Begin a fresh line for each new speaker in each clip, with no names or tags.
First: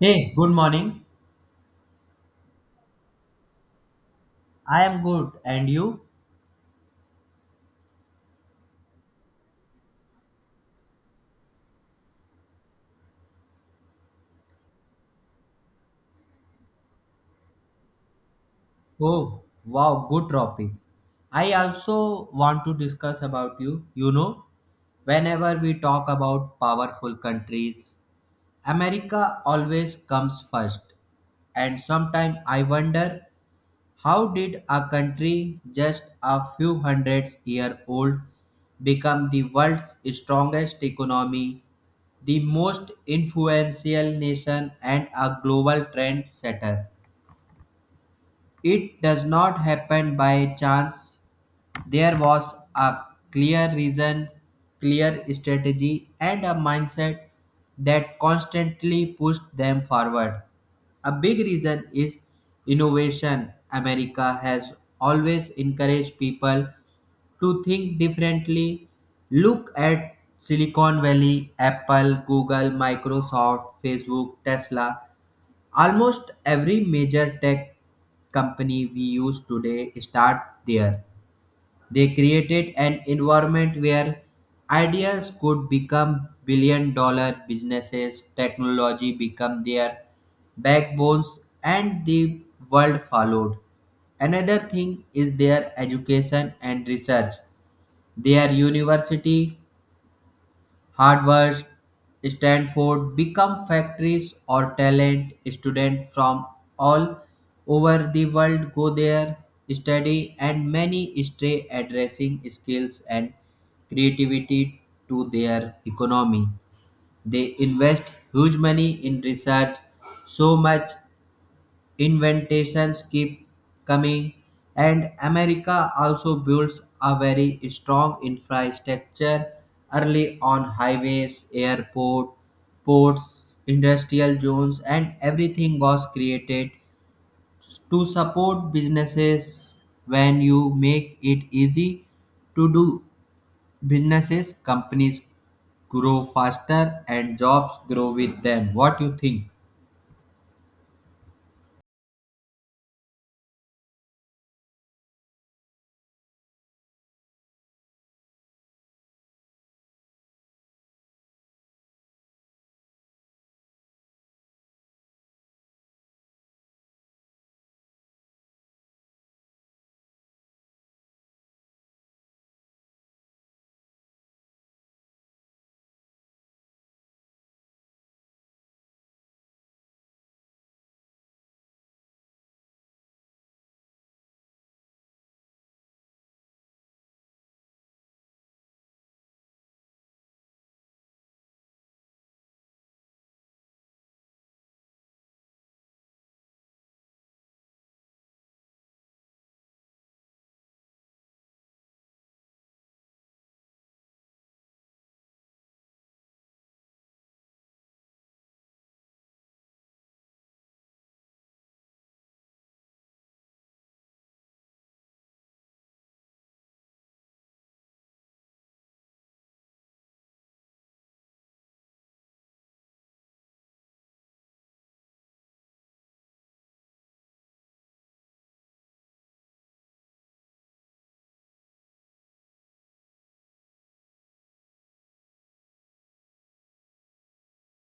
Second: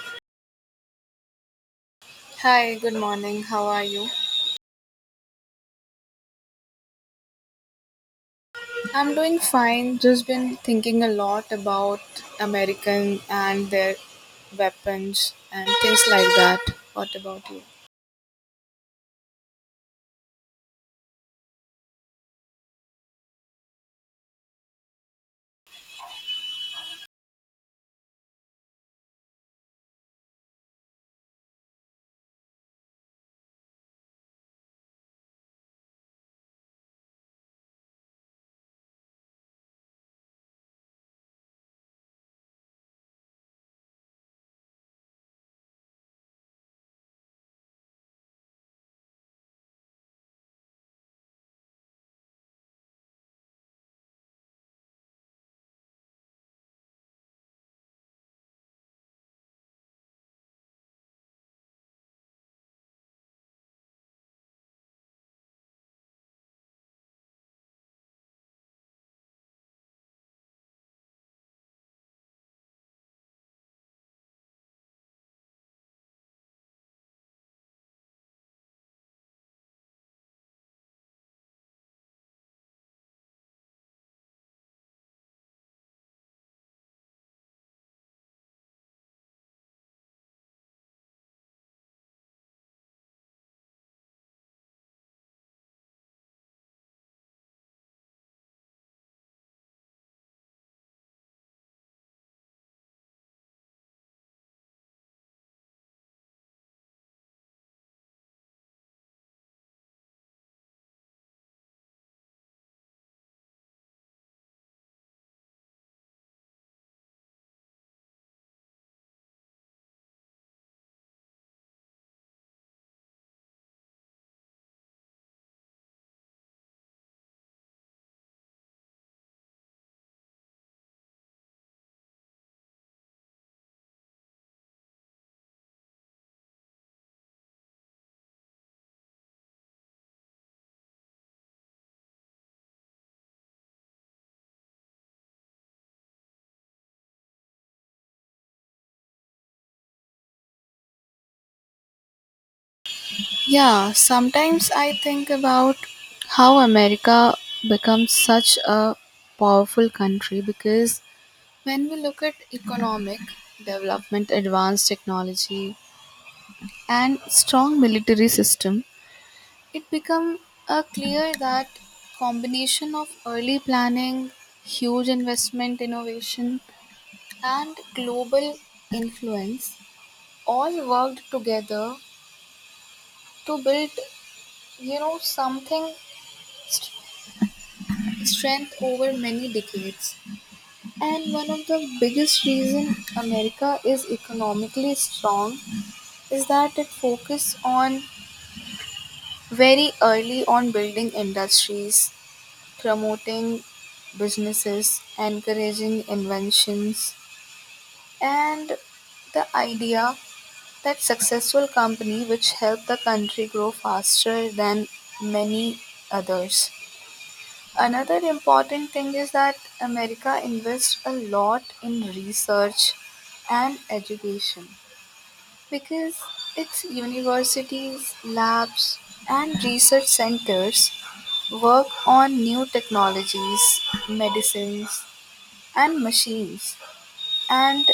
Hey, good morning.
Hi, good morning. How are you?
I am good. And you?
I'm doing fine. Just been thinking a lot about American and their weapons and things like that. What about you?
Oh, wow, good topic. I also want to discuss about you. You know, whenever we talk about powerful countries, America always comes first. And sometimes I wonder how did a country just a few hundred-year-old become the world's strongest economy, the most influential nation and a global trendsetter? It does not happen by chance. There was a clear reason, clear strategy, and a mindset that constantly pushed them forward. A big reason is innovation. America has always encouraged people to think differently. Look at Silicon Valley, Apple, Google, Microsoft, Facebook, Tesla. Almost every major tech company we use today start there. They created an environment where ideas could become billion-dollar businesses, technology become their backbones and the world followed. Another thing is their education and research. Their university Harvard, Stanford become factories or talent. Students from all over the world go there, study, and many stay addressing skills and creativity to their economy. They invest huge money in research, so much invitations keep coming, and America also builds a very strong infrastructure early on highways, airport, ports, industrial zones, and everything was created to support businesses. When you make it easy to do businesses, companies grow faster and jobs grow with them. What do you think?
Yeah, sometimes I think about how America becomes such a powerful country because when we look at economic development, advanced technology, and strong military system, it became clear that combination of early planning, huge investment innovation, and global influence all worked together to build, you know, something st- strength over many decades. And one of the biggest reason America is economically strong is that it focused on very early on building industries promoting businesses, encouraging inventions, and the idea that successful company which help the country grow faster than many others. Another important thing is that America invests a lot in research and education because its universities, labs, and research centers work on new technologies, medicines, and machines, and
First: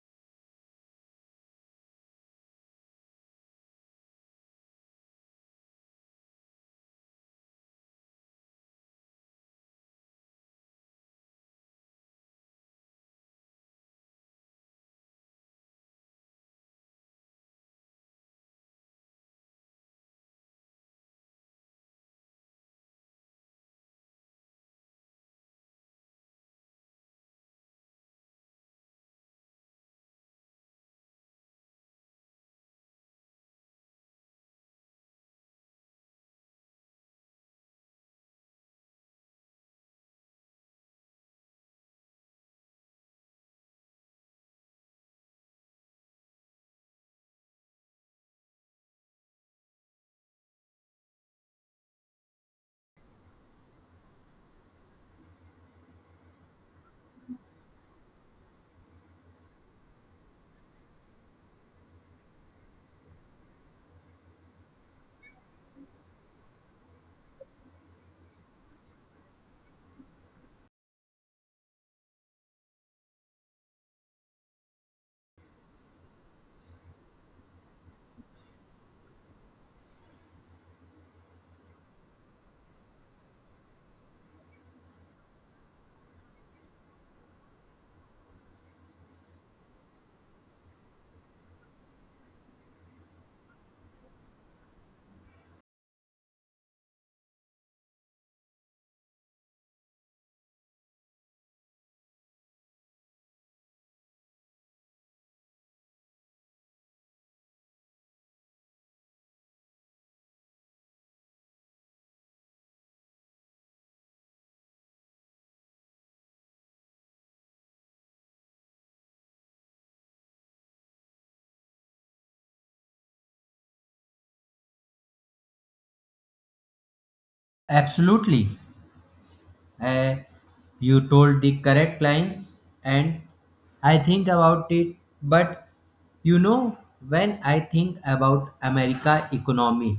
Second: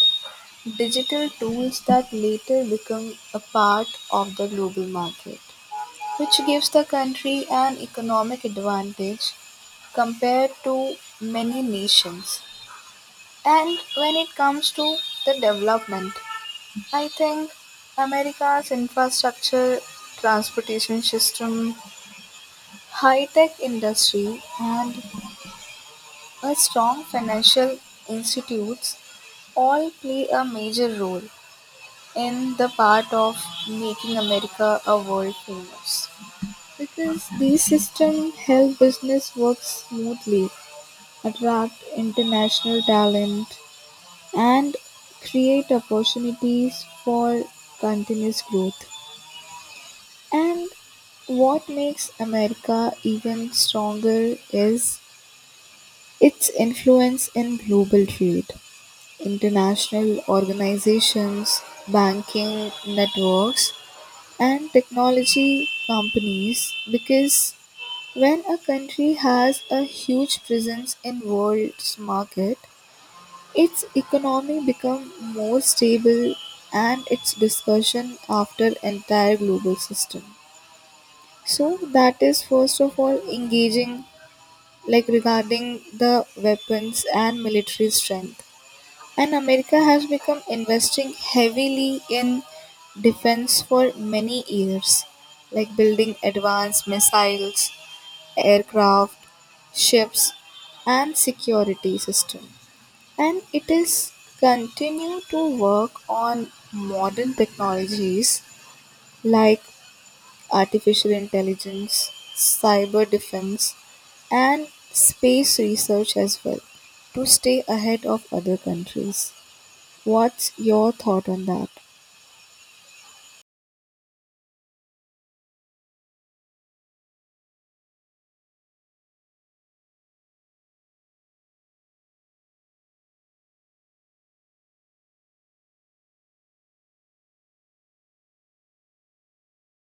digital tools that later become a part of the global market, which gives the country an economic advantage compared to many nations. And when it comes to the development, I think America's infrastructure, transportation system, high tech industry, and a strong financial institutes all play a major role in the part of making America a world famous. Because these systems help business work smoothly, attract international talent, and create opportunities for continuous growth. And what makes America even stronger is its influence in global trade, international organizations, banking networks, and technology companies because when a country has a huge presence in world's market its economy become more stable and its discussion after entire global system, so that is first of all engaging like regarding the weapons and military strength, and America has become investing heavily in defense for many years, like building advanced missiles, aircraft, ships, and security system. And it is continue to work on modern technologies like artificial intelligence, cyber defense, and space research as well to stay ahead of other countries. What's your thought on that?
Absolutely. Uh, you told the correct lines, and I think about it. But you know, when I think about America economy,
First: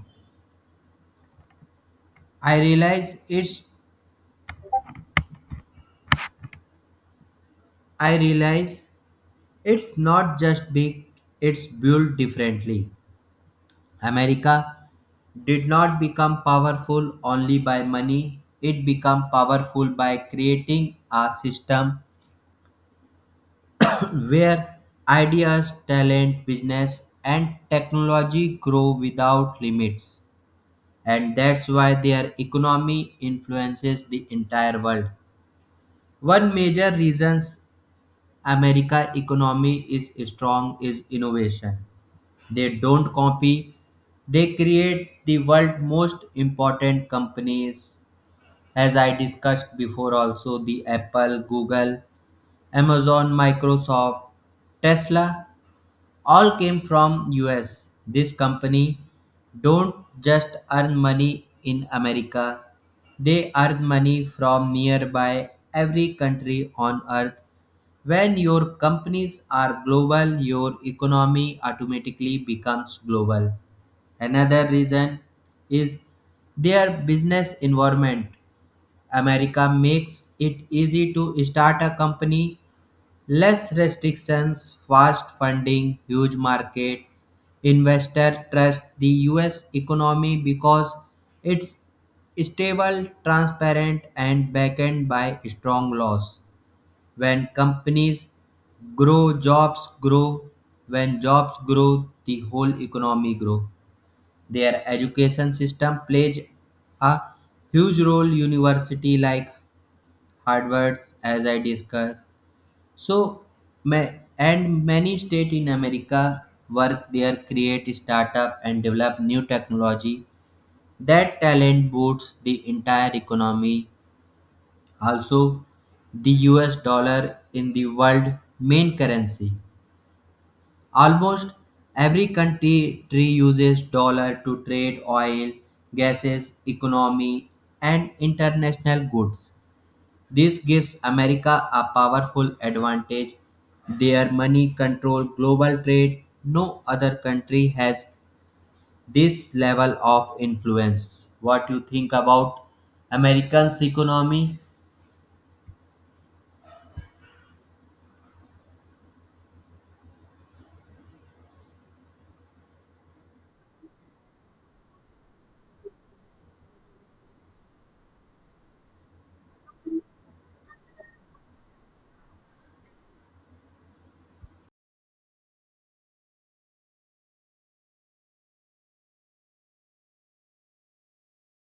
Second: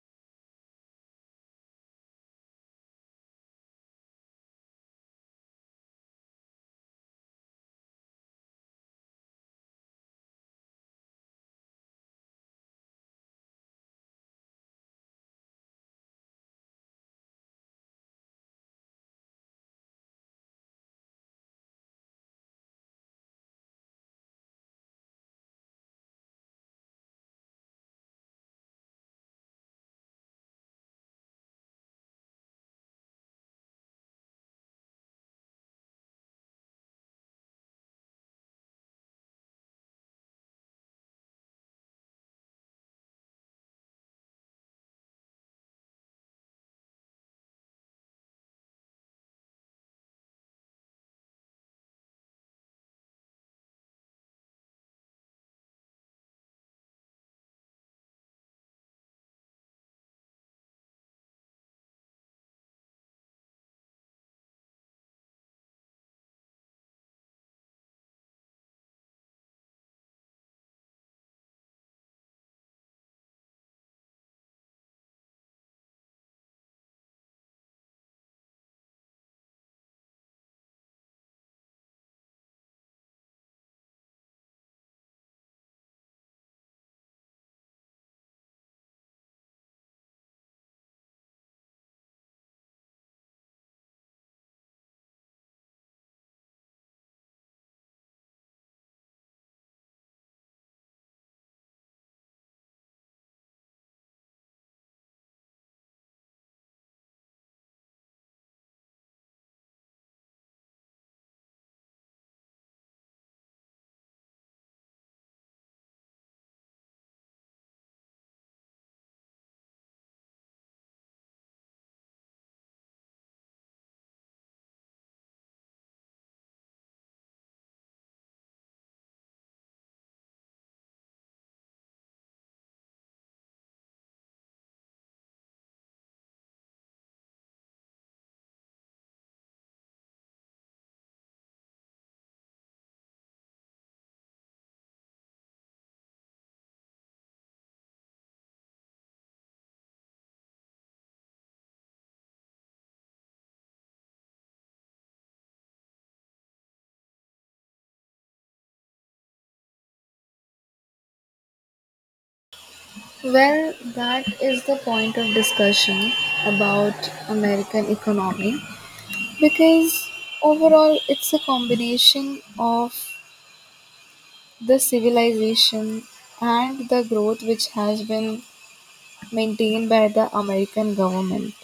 I realize it's I realize it's not just big; it's built differently. America did not become powerful only by money; it became powerful by creating a system where ideas, talent, business, and technology grow without limits. And that's why their economy influences the entire world. One major reasons America economy is strong is innovation. They don't copy, they create the world most important companies as I discussed before also, the Apple, Google, Amazon, Microsoft, Tesla all came from US. This company don't just earn money in America. They earn money from nearby every country on earth. When your companies are global, your economy automatically becomes global. Another reason is their business environment. America makes it easy to start a company. Less restrictions, fast funding, huge market. Investor trust the US economy because it's stable, transparent, and backed by strong laws. When companies grow, jobs grow. When jobs grow, the whole economy grow. Their education system plays a huge role. University like Harvard's, as I discussed, so, ma- and many states in America work there, create startup and develop new technology. That talent boosts the entire economy. Also, the US dollar in the world main currency. Almost every country uses dollar to trade oil, gases, economy, and international goods. This gives America a powerful advantage. Their money controls global trade. No other country has this level of influence. What you think about Americans' economy?
Well, that is the point of discussion about American economy because overall it's a combination of the civilization and the growth which has been maintained by the American government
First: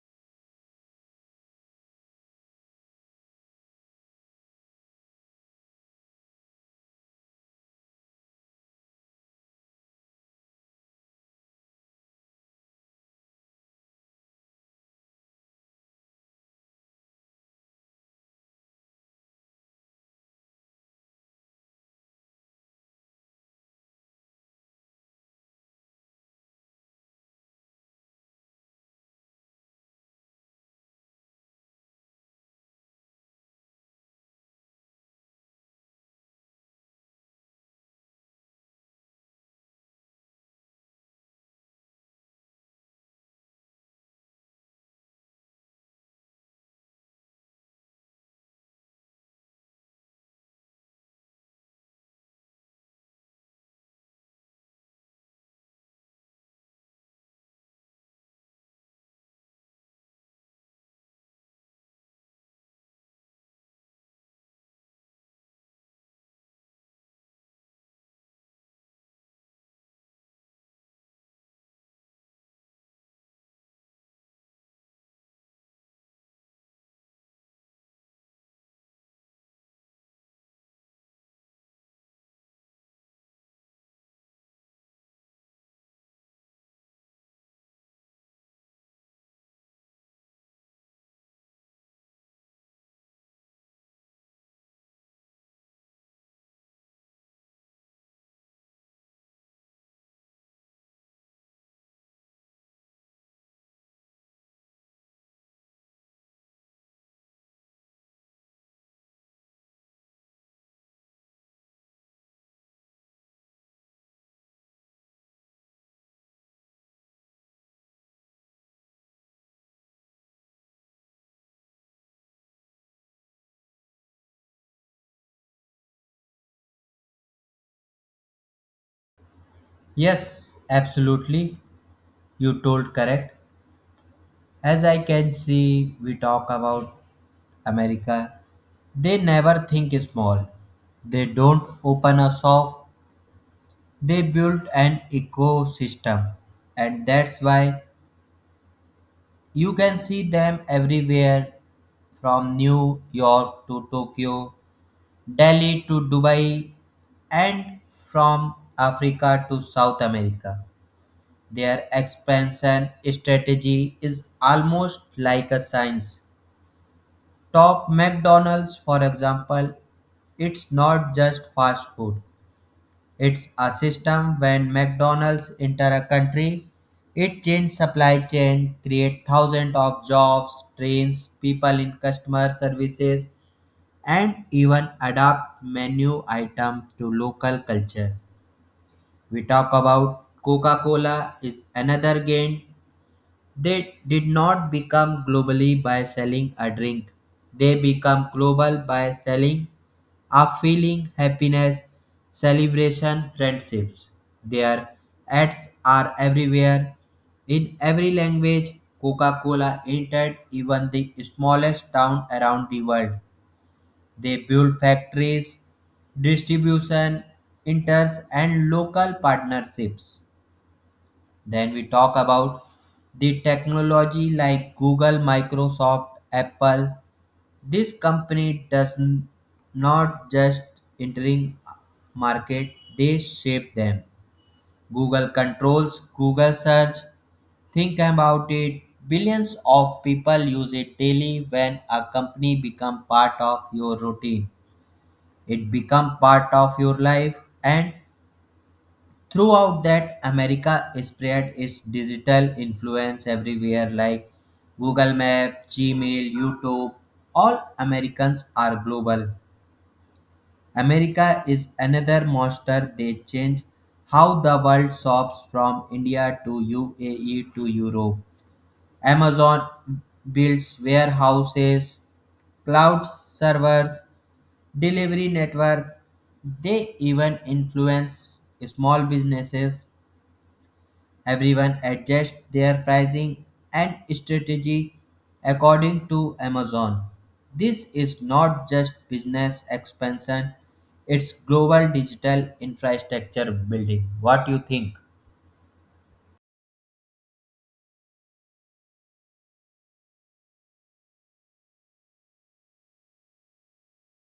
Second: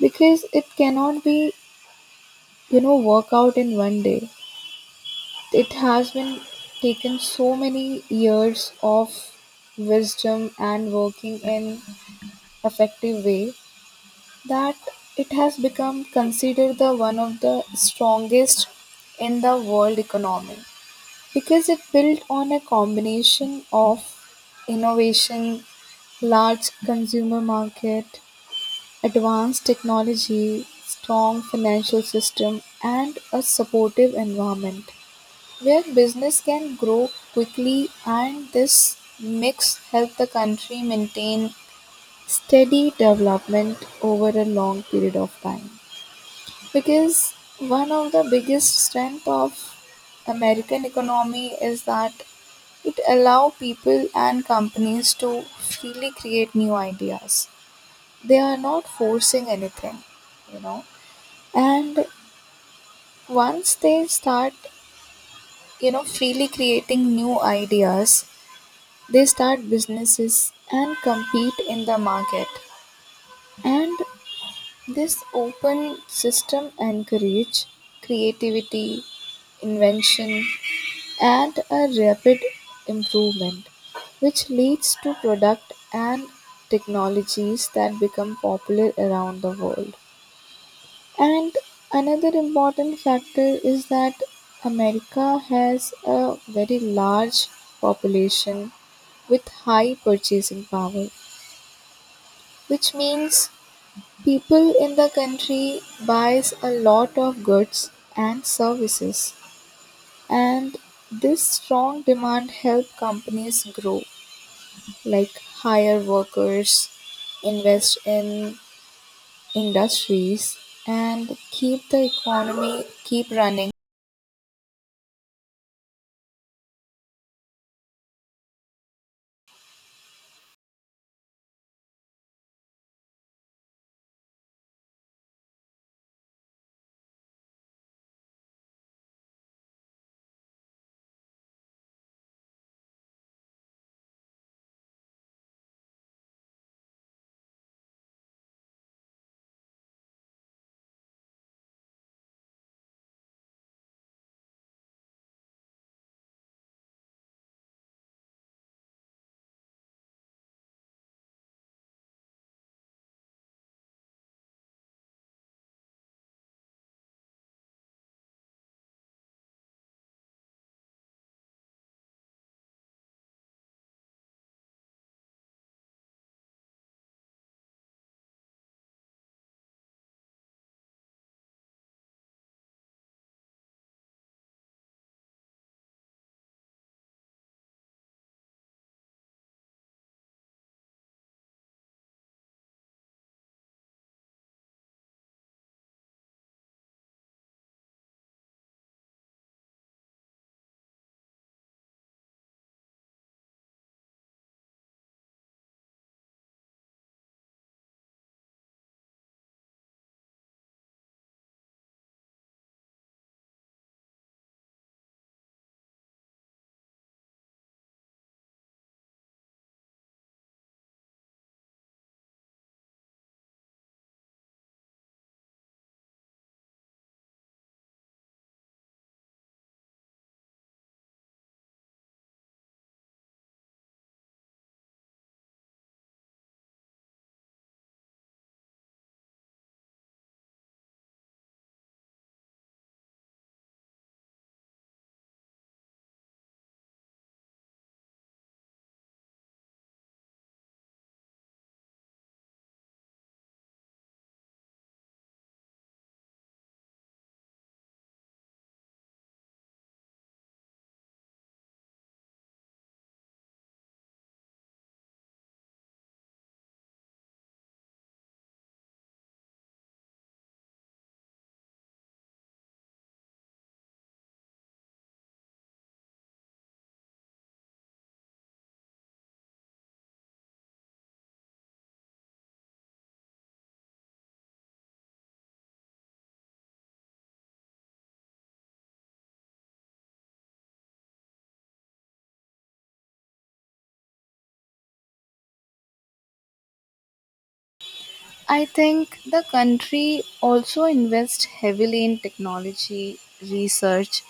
because it cannot be, you know, work out in one day. It has been taken so many years of wisdom and working in effective way that it has become considered the one of the strongest in the world economy because it built on a combination of innovation, large consumer market, advanced technology, strong financial system and a supportive environment where business can grow quickly, and this mix helped the country maintain steady development over a long period of time, because one of the biggest strength of american economy is that it allow people and companies to freely create new ideas. They are not forcing anything, you know, and once they start, you know, freely creating new ideas, they start businesses and compete in the market. And this open system encourages creativity, invention, and a rapid improvement, which leads to product and technologies that become popular around the world. And another important factor is that America has a very large population with high purchasing power, which means people in the country buys a lot of goods and services, and this strong demand help companies grow, like hire workers, invest in industries and keep the economy keep running.
Yes, absolutely. You told correct. As I can see, we talk about America. They never think small. They don't open a shop. They build an ecosystem. And that's why you can see them everywhere, from New York to Tokyo, Delhi to Dubai, and from Africa to South America. Their expansion strategy is almost like a science. Top McDonald's, for example, it's not just fast food, it's a system. When McDonald's enter a country, it changes supply chain, create thousands of jobs, trains people in customer services, and even adapt menu items to local culture. We talk about Coca-Cola is another game. They did not become globally by selling a drink. They become global by selling are feeling, happiness, celebration, friendships. Their ads are everywhere. In every language, Coca Cola entered even the smallest town around the world. They build factories, distribution enters, and local partnerships. Then we talk about the technology like Google, Microsoft, Apple. This company not just entering market, they shape them. Google controls Google search. Think about it. Billions of people use it daily. When a company become part of your routine, it become part of your life. And throughout that America spread its digital influence everywhere, like Google Map, Gmail, YouTube. All Americans are global. America is another monster, they change how the world shops from India to UAE to Europe. Amazon builds warehouses, cloud servers, delivery network. They even influence small businesses. Everyone adjusts their pricing and strategy according to Amazon. This is not just business expansion, it's global digital infrastructure building. What do you think?
I think the country also invests heavily in technology research,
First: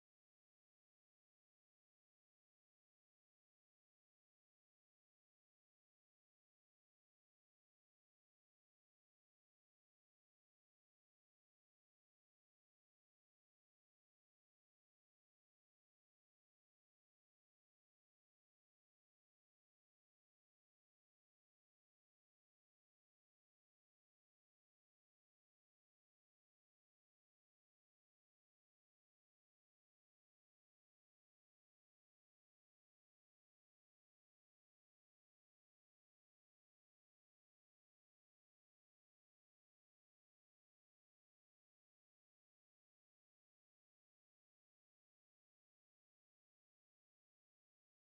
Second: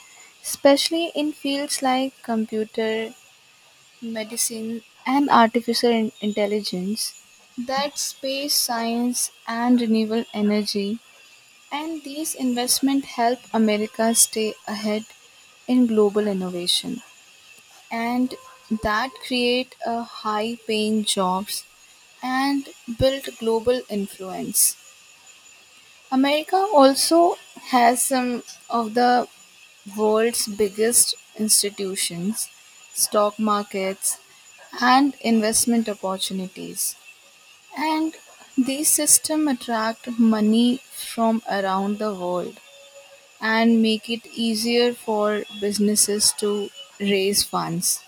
especially in fields like computer medicine, and artificial intelligence, that space science and renewable energy, and these investments help America stay ahead in global innovation and that create a high paying jobs and build global influence. America also has some of the world's biggest institutions, stock markets, and investment opportunities. And these systems attract money from around the world and make it easier for businesses to raise funds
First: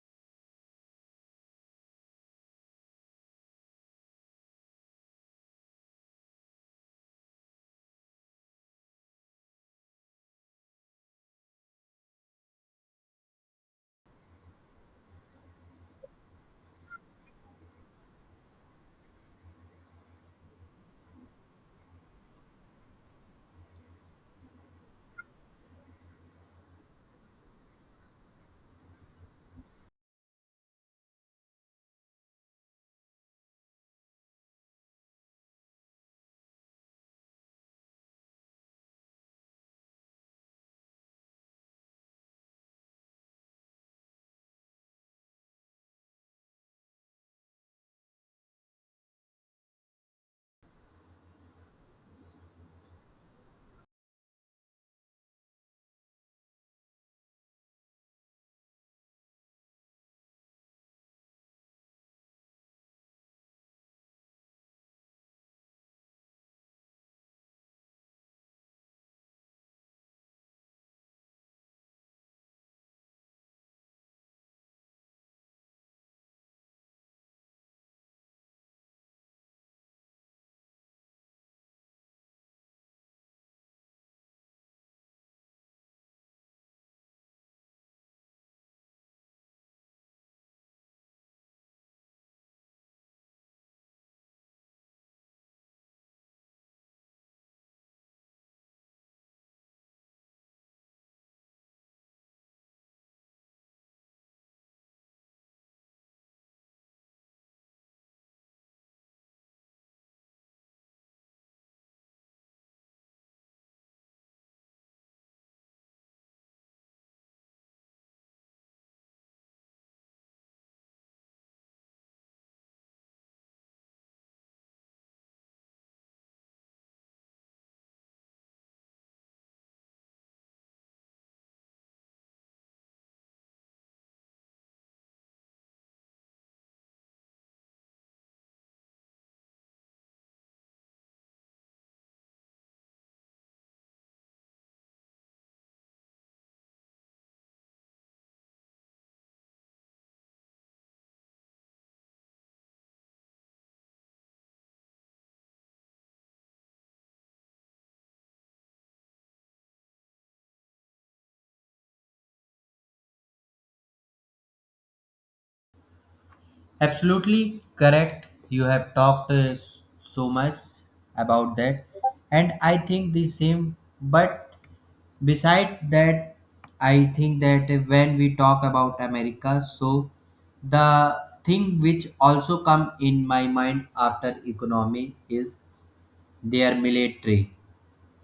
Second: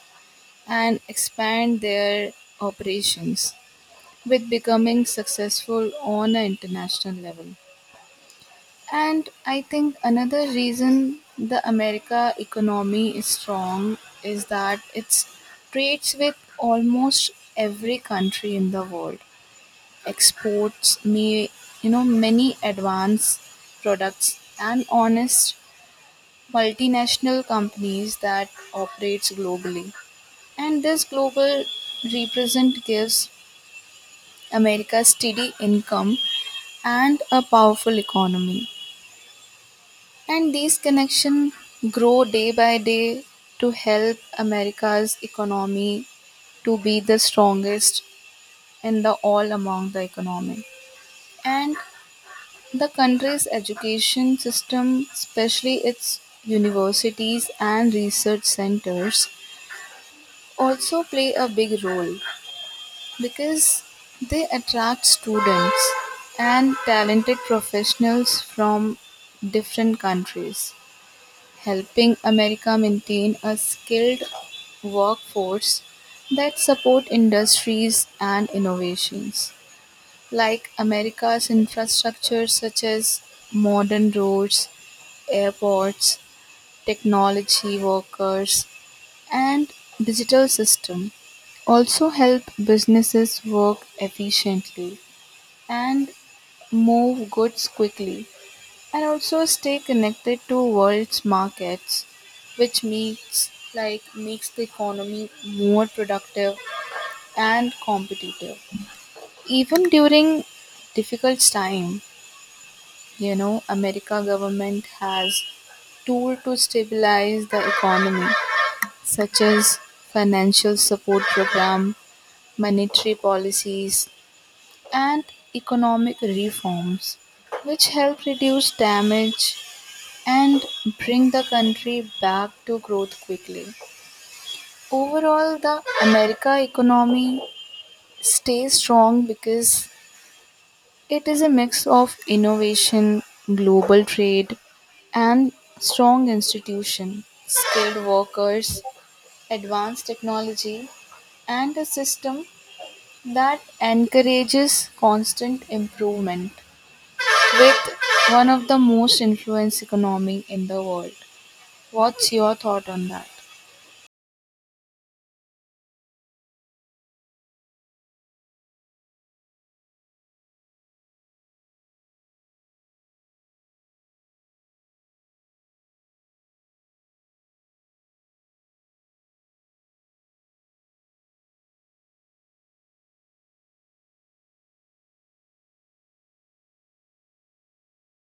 and expand their operations with becoming successful on an international level. And I think another reason the America economy is strong is that it trades with almost every country in the world. Exports may, you know, many advanced products and honest multinational companies that operates globally. And this global represent gives America steady income and a powerful economy. And these connections grow day by day to help America's economy to be the strongest in the all among the economy. And the country's education system, especially its universities and research centers, also play a big role because they attract students and talented professionals from different countries, helping America maintain a skilled workforce that support industries and innovations. Like America's infrastructure such as modern roads, airports, technology workers and digital system also help businesses work efficiently and move goods quickly and also stay connected to world's markets, which makes like makes the economy more productive and competitive. Even during difficult time, you know, america government has tool to stabilize the economy such as financial support program, monetary policies, and economic reforms which help reduce damage and bring the country back to growth quickly. Overall, the America economy stays strong because it is a mix of innovation, global trade, and strong institution, skilled workers, advanced technology, and a system that encourages constant improvement with one of the most influenced economy in the world. What's your thought on that?
Absolutely correct. You have talked so much about that, and I think the same. But beside that, I think that when we talk about America, so the thing which also come in my mind after economy is their military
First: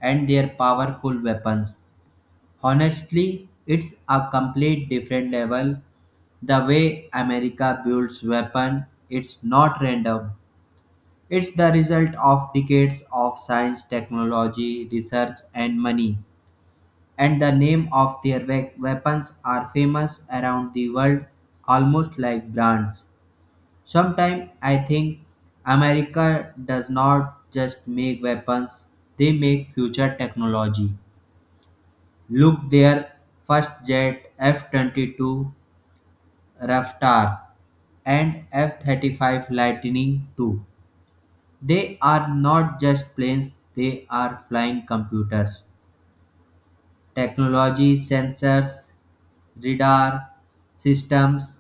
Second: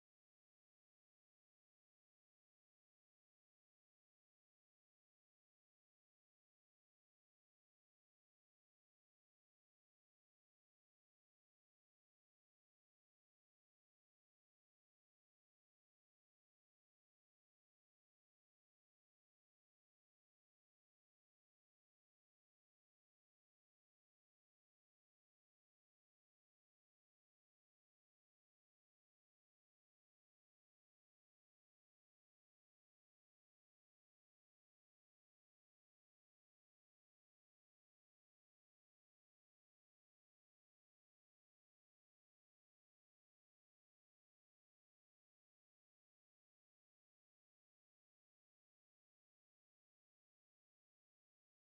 and their powerful weapons. Honestly, it's a complete different level. The way America builds weapon, it's not random. It's the result of decades of science, technology, research, and money, and the name of their weapons are famous around the world almost like brands. Sometimes I think America does not just make weapons, they make future technology. Look their first jet F-22 Raptor and F-35 Lightning II. They are not just planes, they are flying computers. Technology, sensors, radar, systems.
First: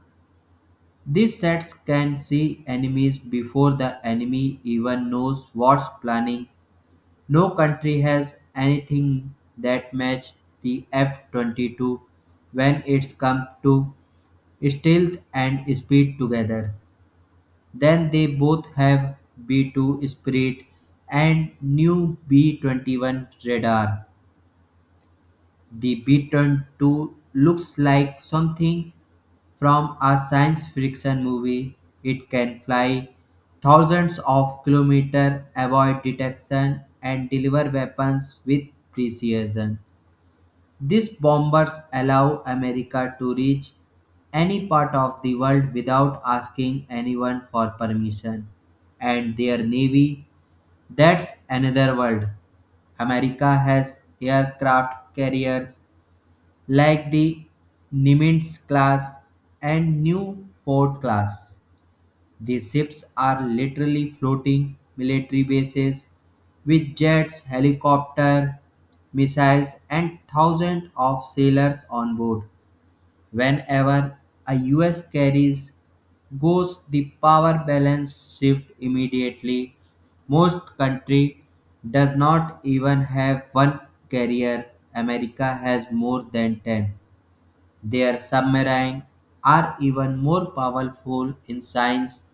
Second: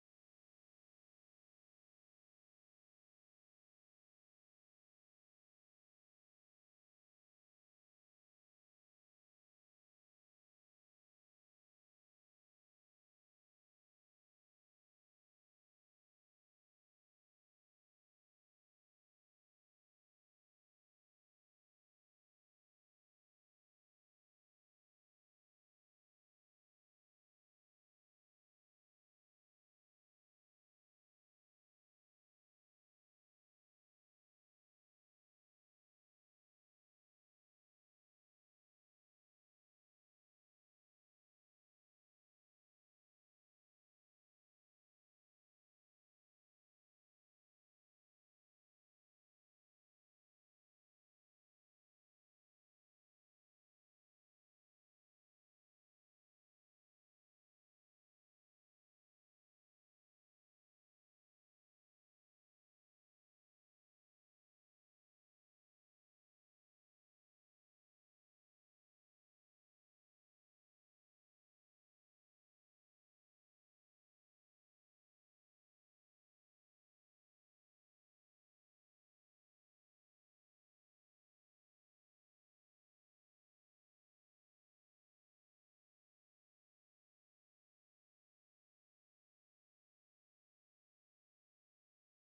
These sets can see enemies before the enemy even knows what's planning. No country has anything that matches the F-22 when it's come to stealth and speed together. Then they both have B-2 Spirit and new B-21 radar. The Beaten two looks like something from a science fiction movie. It can fly thousands of kilometers, avoid detection, and deliver weapons with precision. These bombers allow America to reach any part of the world without asking anyone for permission. And their navy, that's another world. America has aircraft carriers like the Nimitz class and Newport class. The ships are literally floating military bases with jets, helicopter, missiles, and thousands of sailors on board. Whenever a US carries goes, the power balance shift immediately. Most country does not even have one carrier. America has more than 10. Their submarines are even more powerful in science.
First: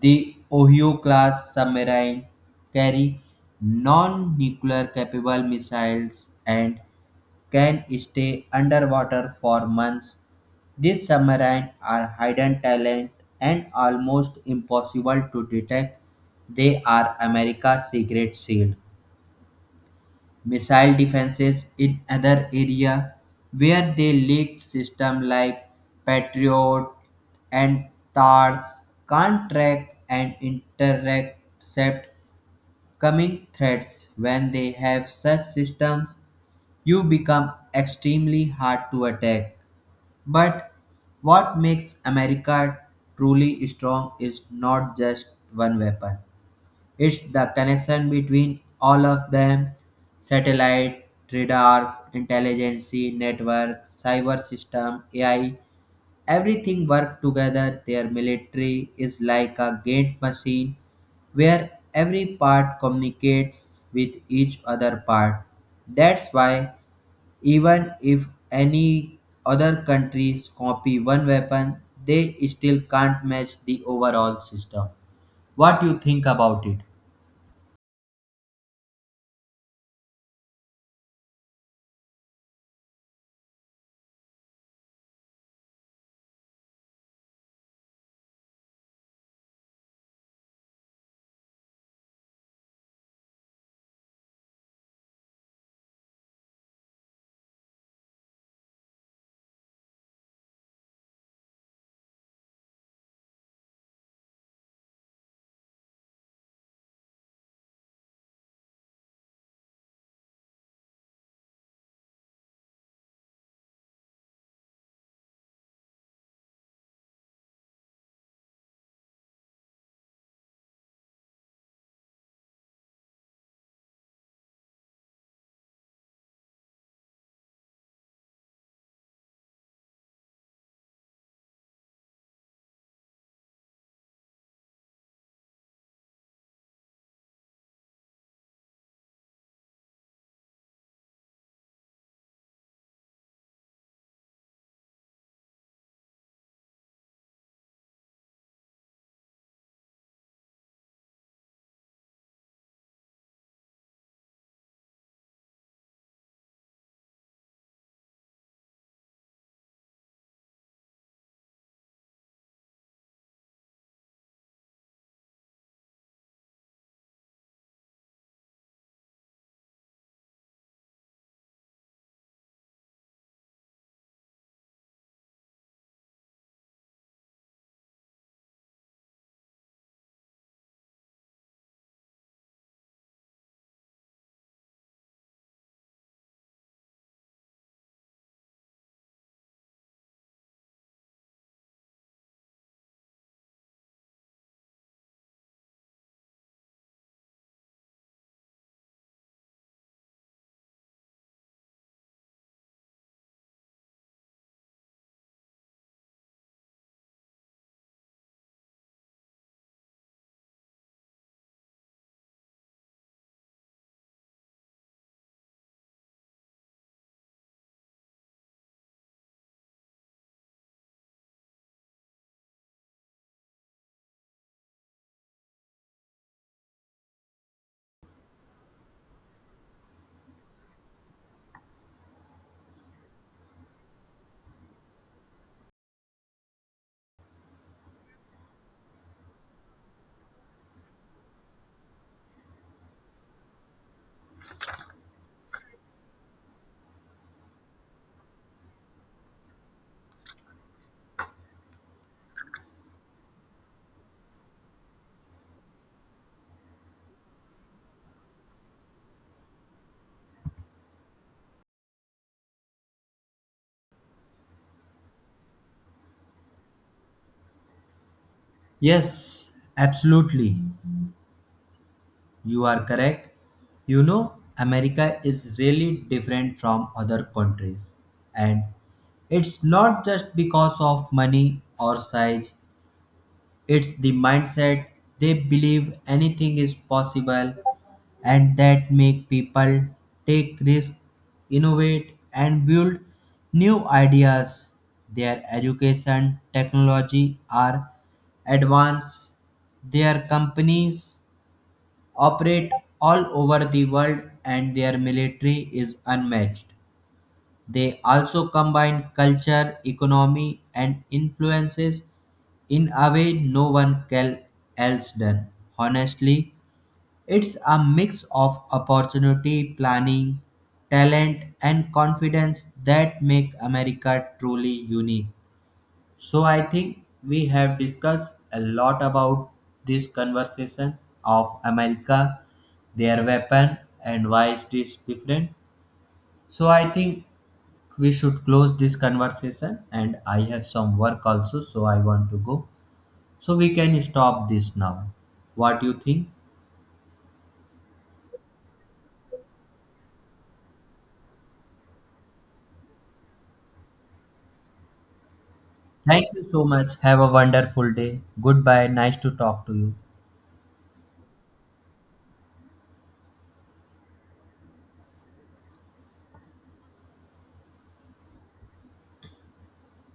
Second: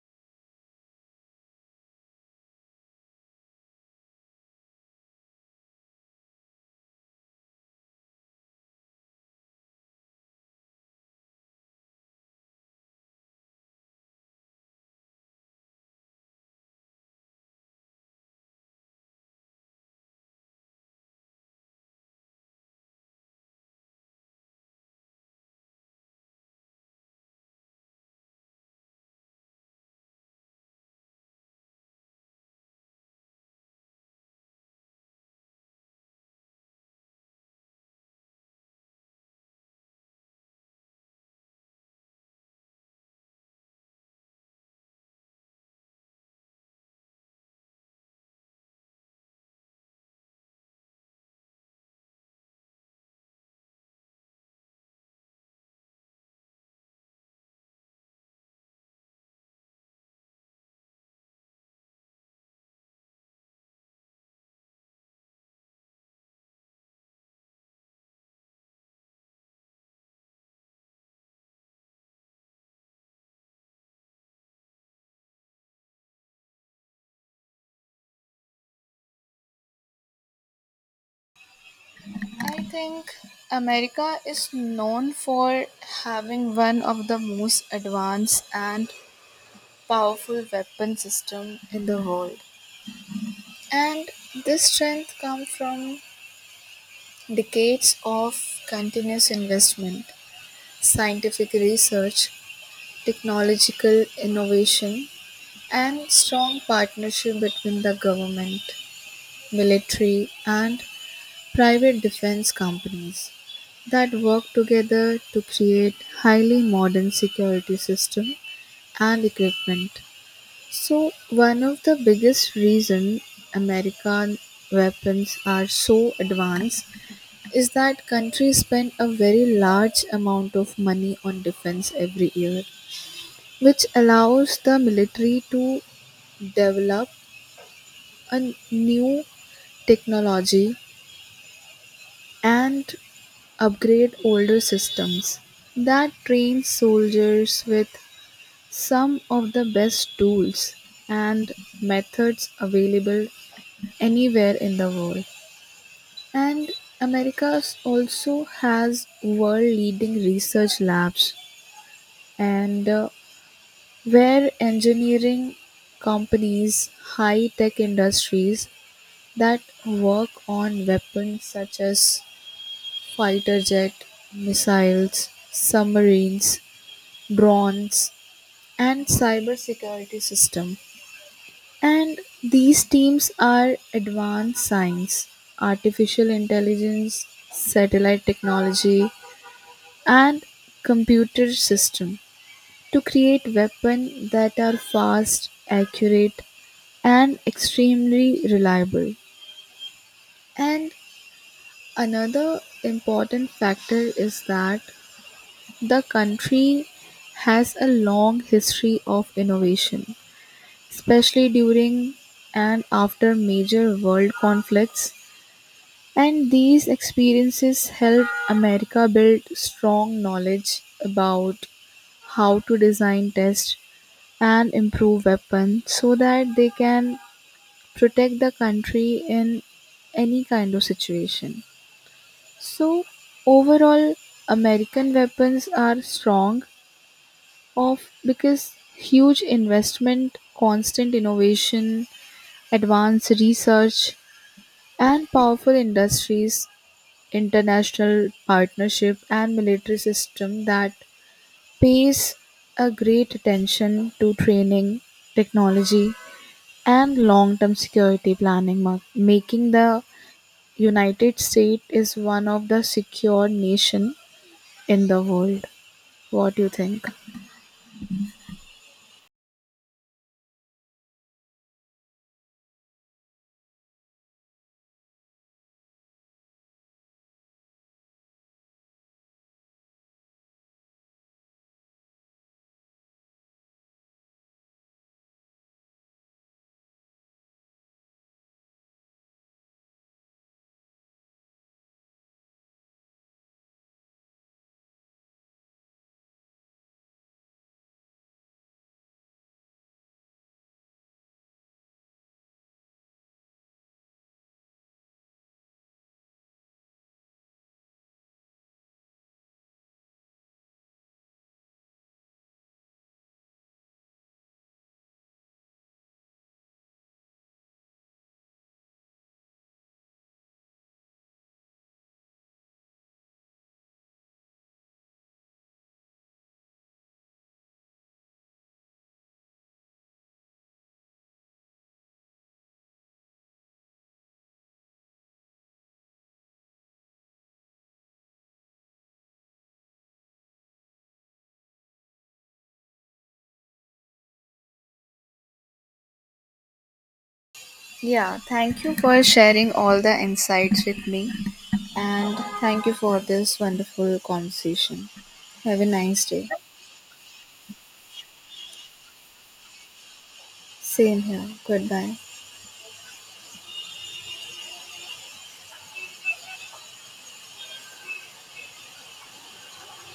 The Ohio class submarine carry non nuclear capable missiles and can stay underwater for months. These submarines are hidden talent and almost impossible to detect. They are America's secret shield. Missile defenses in other area where they leaked system like Patriot and TARS can't track and intercept coming threats. When they have such systems, you become extremely hard to attack. But what makes America truly strong is not just one weapon. It's the connection between all of them, satellite, radars, intelligence network, cyber system, AI, everything work together. Their military is like a gate machine where every part communicates with each other part. That's why even if any other countries copy one weapon, they still can't match the overall system. What do you think about it?
I think America is known for having one of the most advanced and powerful weapon system in the world. And this strength comes from decades of continuous investment, scientific research, technological innovation, and strong partnership between the government, military, and private defense companies that work together to create highly modern security systems and equipment. So one of the biggest reason American weapons are so advanced is that countries spend a very large amount of money on defense every year, which allows the military to develop a new technology and upgrade older systems that train soldiers with some of the best tools and methods available anywhere in the world. And America also has world leading research labs and where engineering companies, high tech industries that work on weapons such as fighter jet missiles, submarines, drones, and cybersecurity system. And these teams are advanced science, artificial intelligence, satellite technology, and computer system to create weapons that are fast, accurate, and extremely reliable. And another important factor is that the country has a long history of innovation especially during and after major world conflicts, and these experiences helped America build strong knowledge about how to design, test, and improve weapons so that they can protect the country in any kind of situation. So, overall, American weapons are strong of because huge investment, constant innovation, advanced research, and powerful industries, international partnership, and military system that pays a great attention to training, technology, and long-term security planning, making the United States is one of the secure nation in the world. What do you think?
Yes, absolutely. You are correct. You know, America is really different from other countries. And it's not just because of money or size, it's the mindset. They believe anything is possible and that make people take risks, innovate and build new ideas. Their education technology are advanced. Their companies operate all over the world and their military is unmatched. They also combine culture, economy, and influences in a way no one can else done. Honestly, it's a mix of opportunity, planning, talent, and confidence that make America truly unique. So I think we have discussed a lot about this conversation of America, their weapon, and why it is different. So I think we should close this conversation and I have some work also, so I want to go. So we can stop this now. What do you think?
Yeah, thank you for sharing all the insights with me, and thank you for this wonderful conversation. Have a nice
Thank you
day.
so much, have a wonderful day. Goodbye, nice to talk to you.
Same here. Goodbye.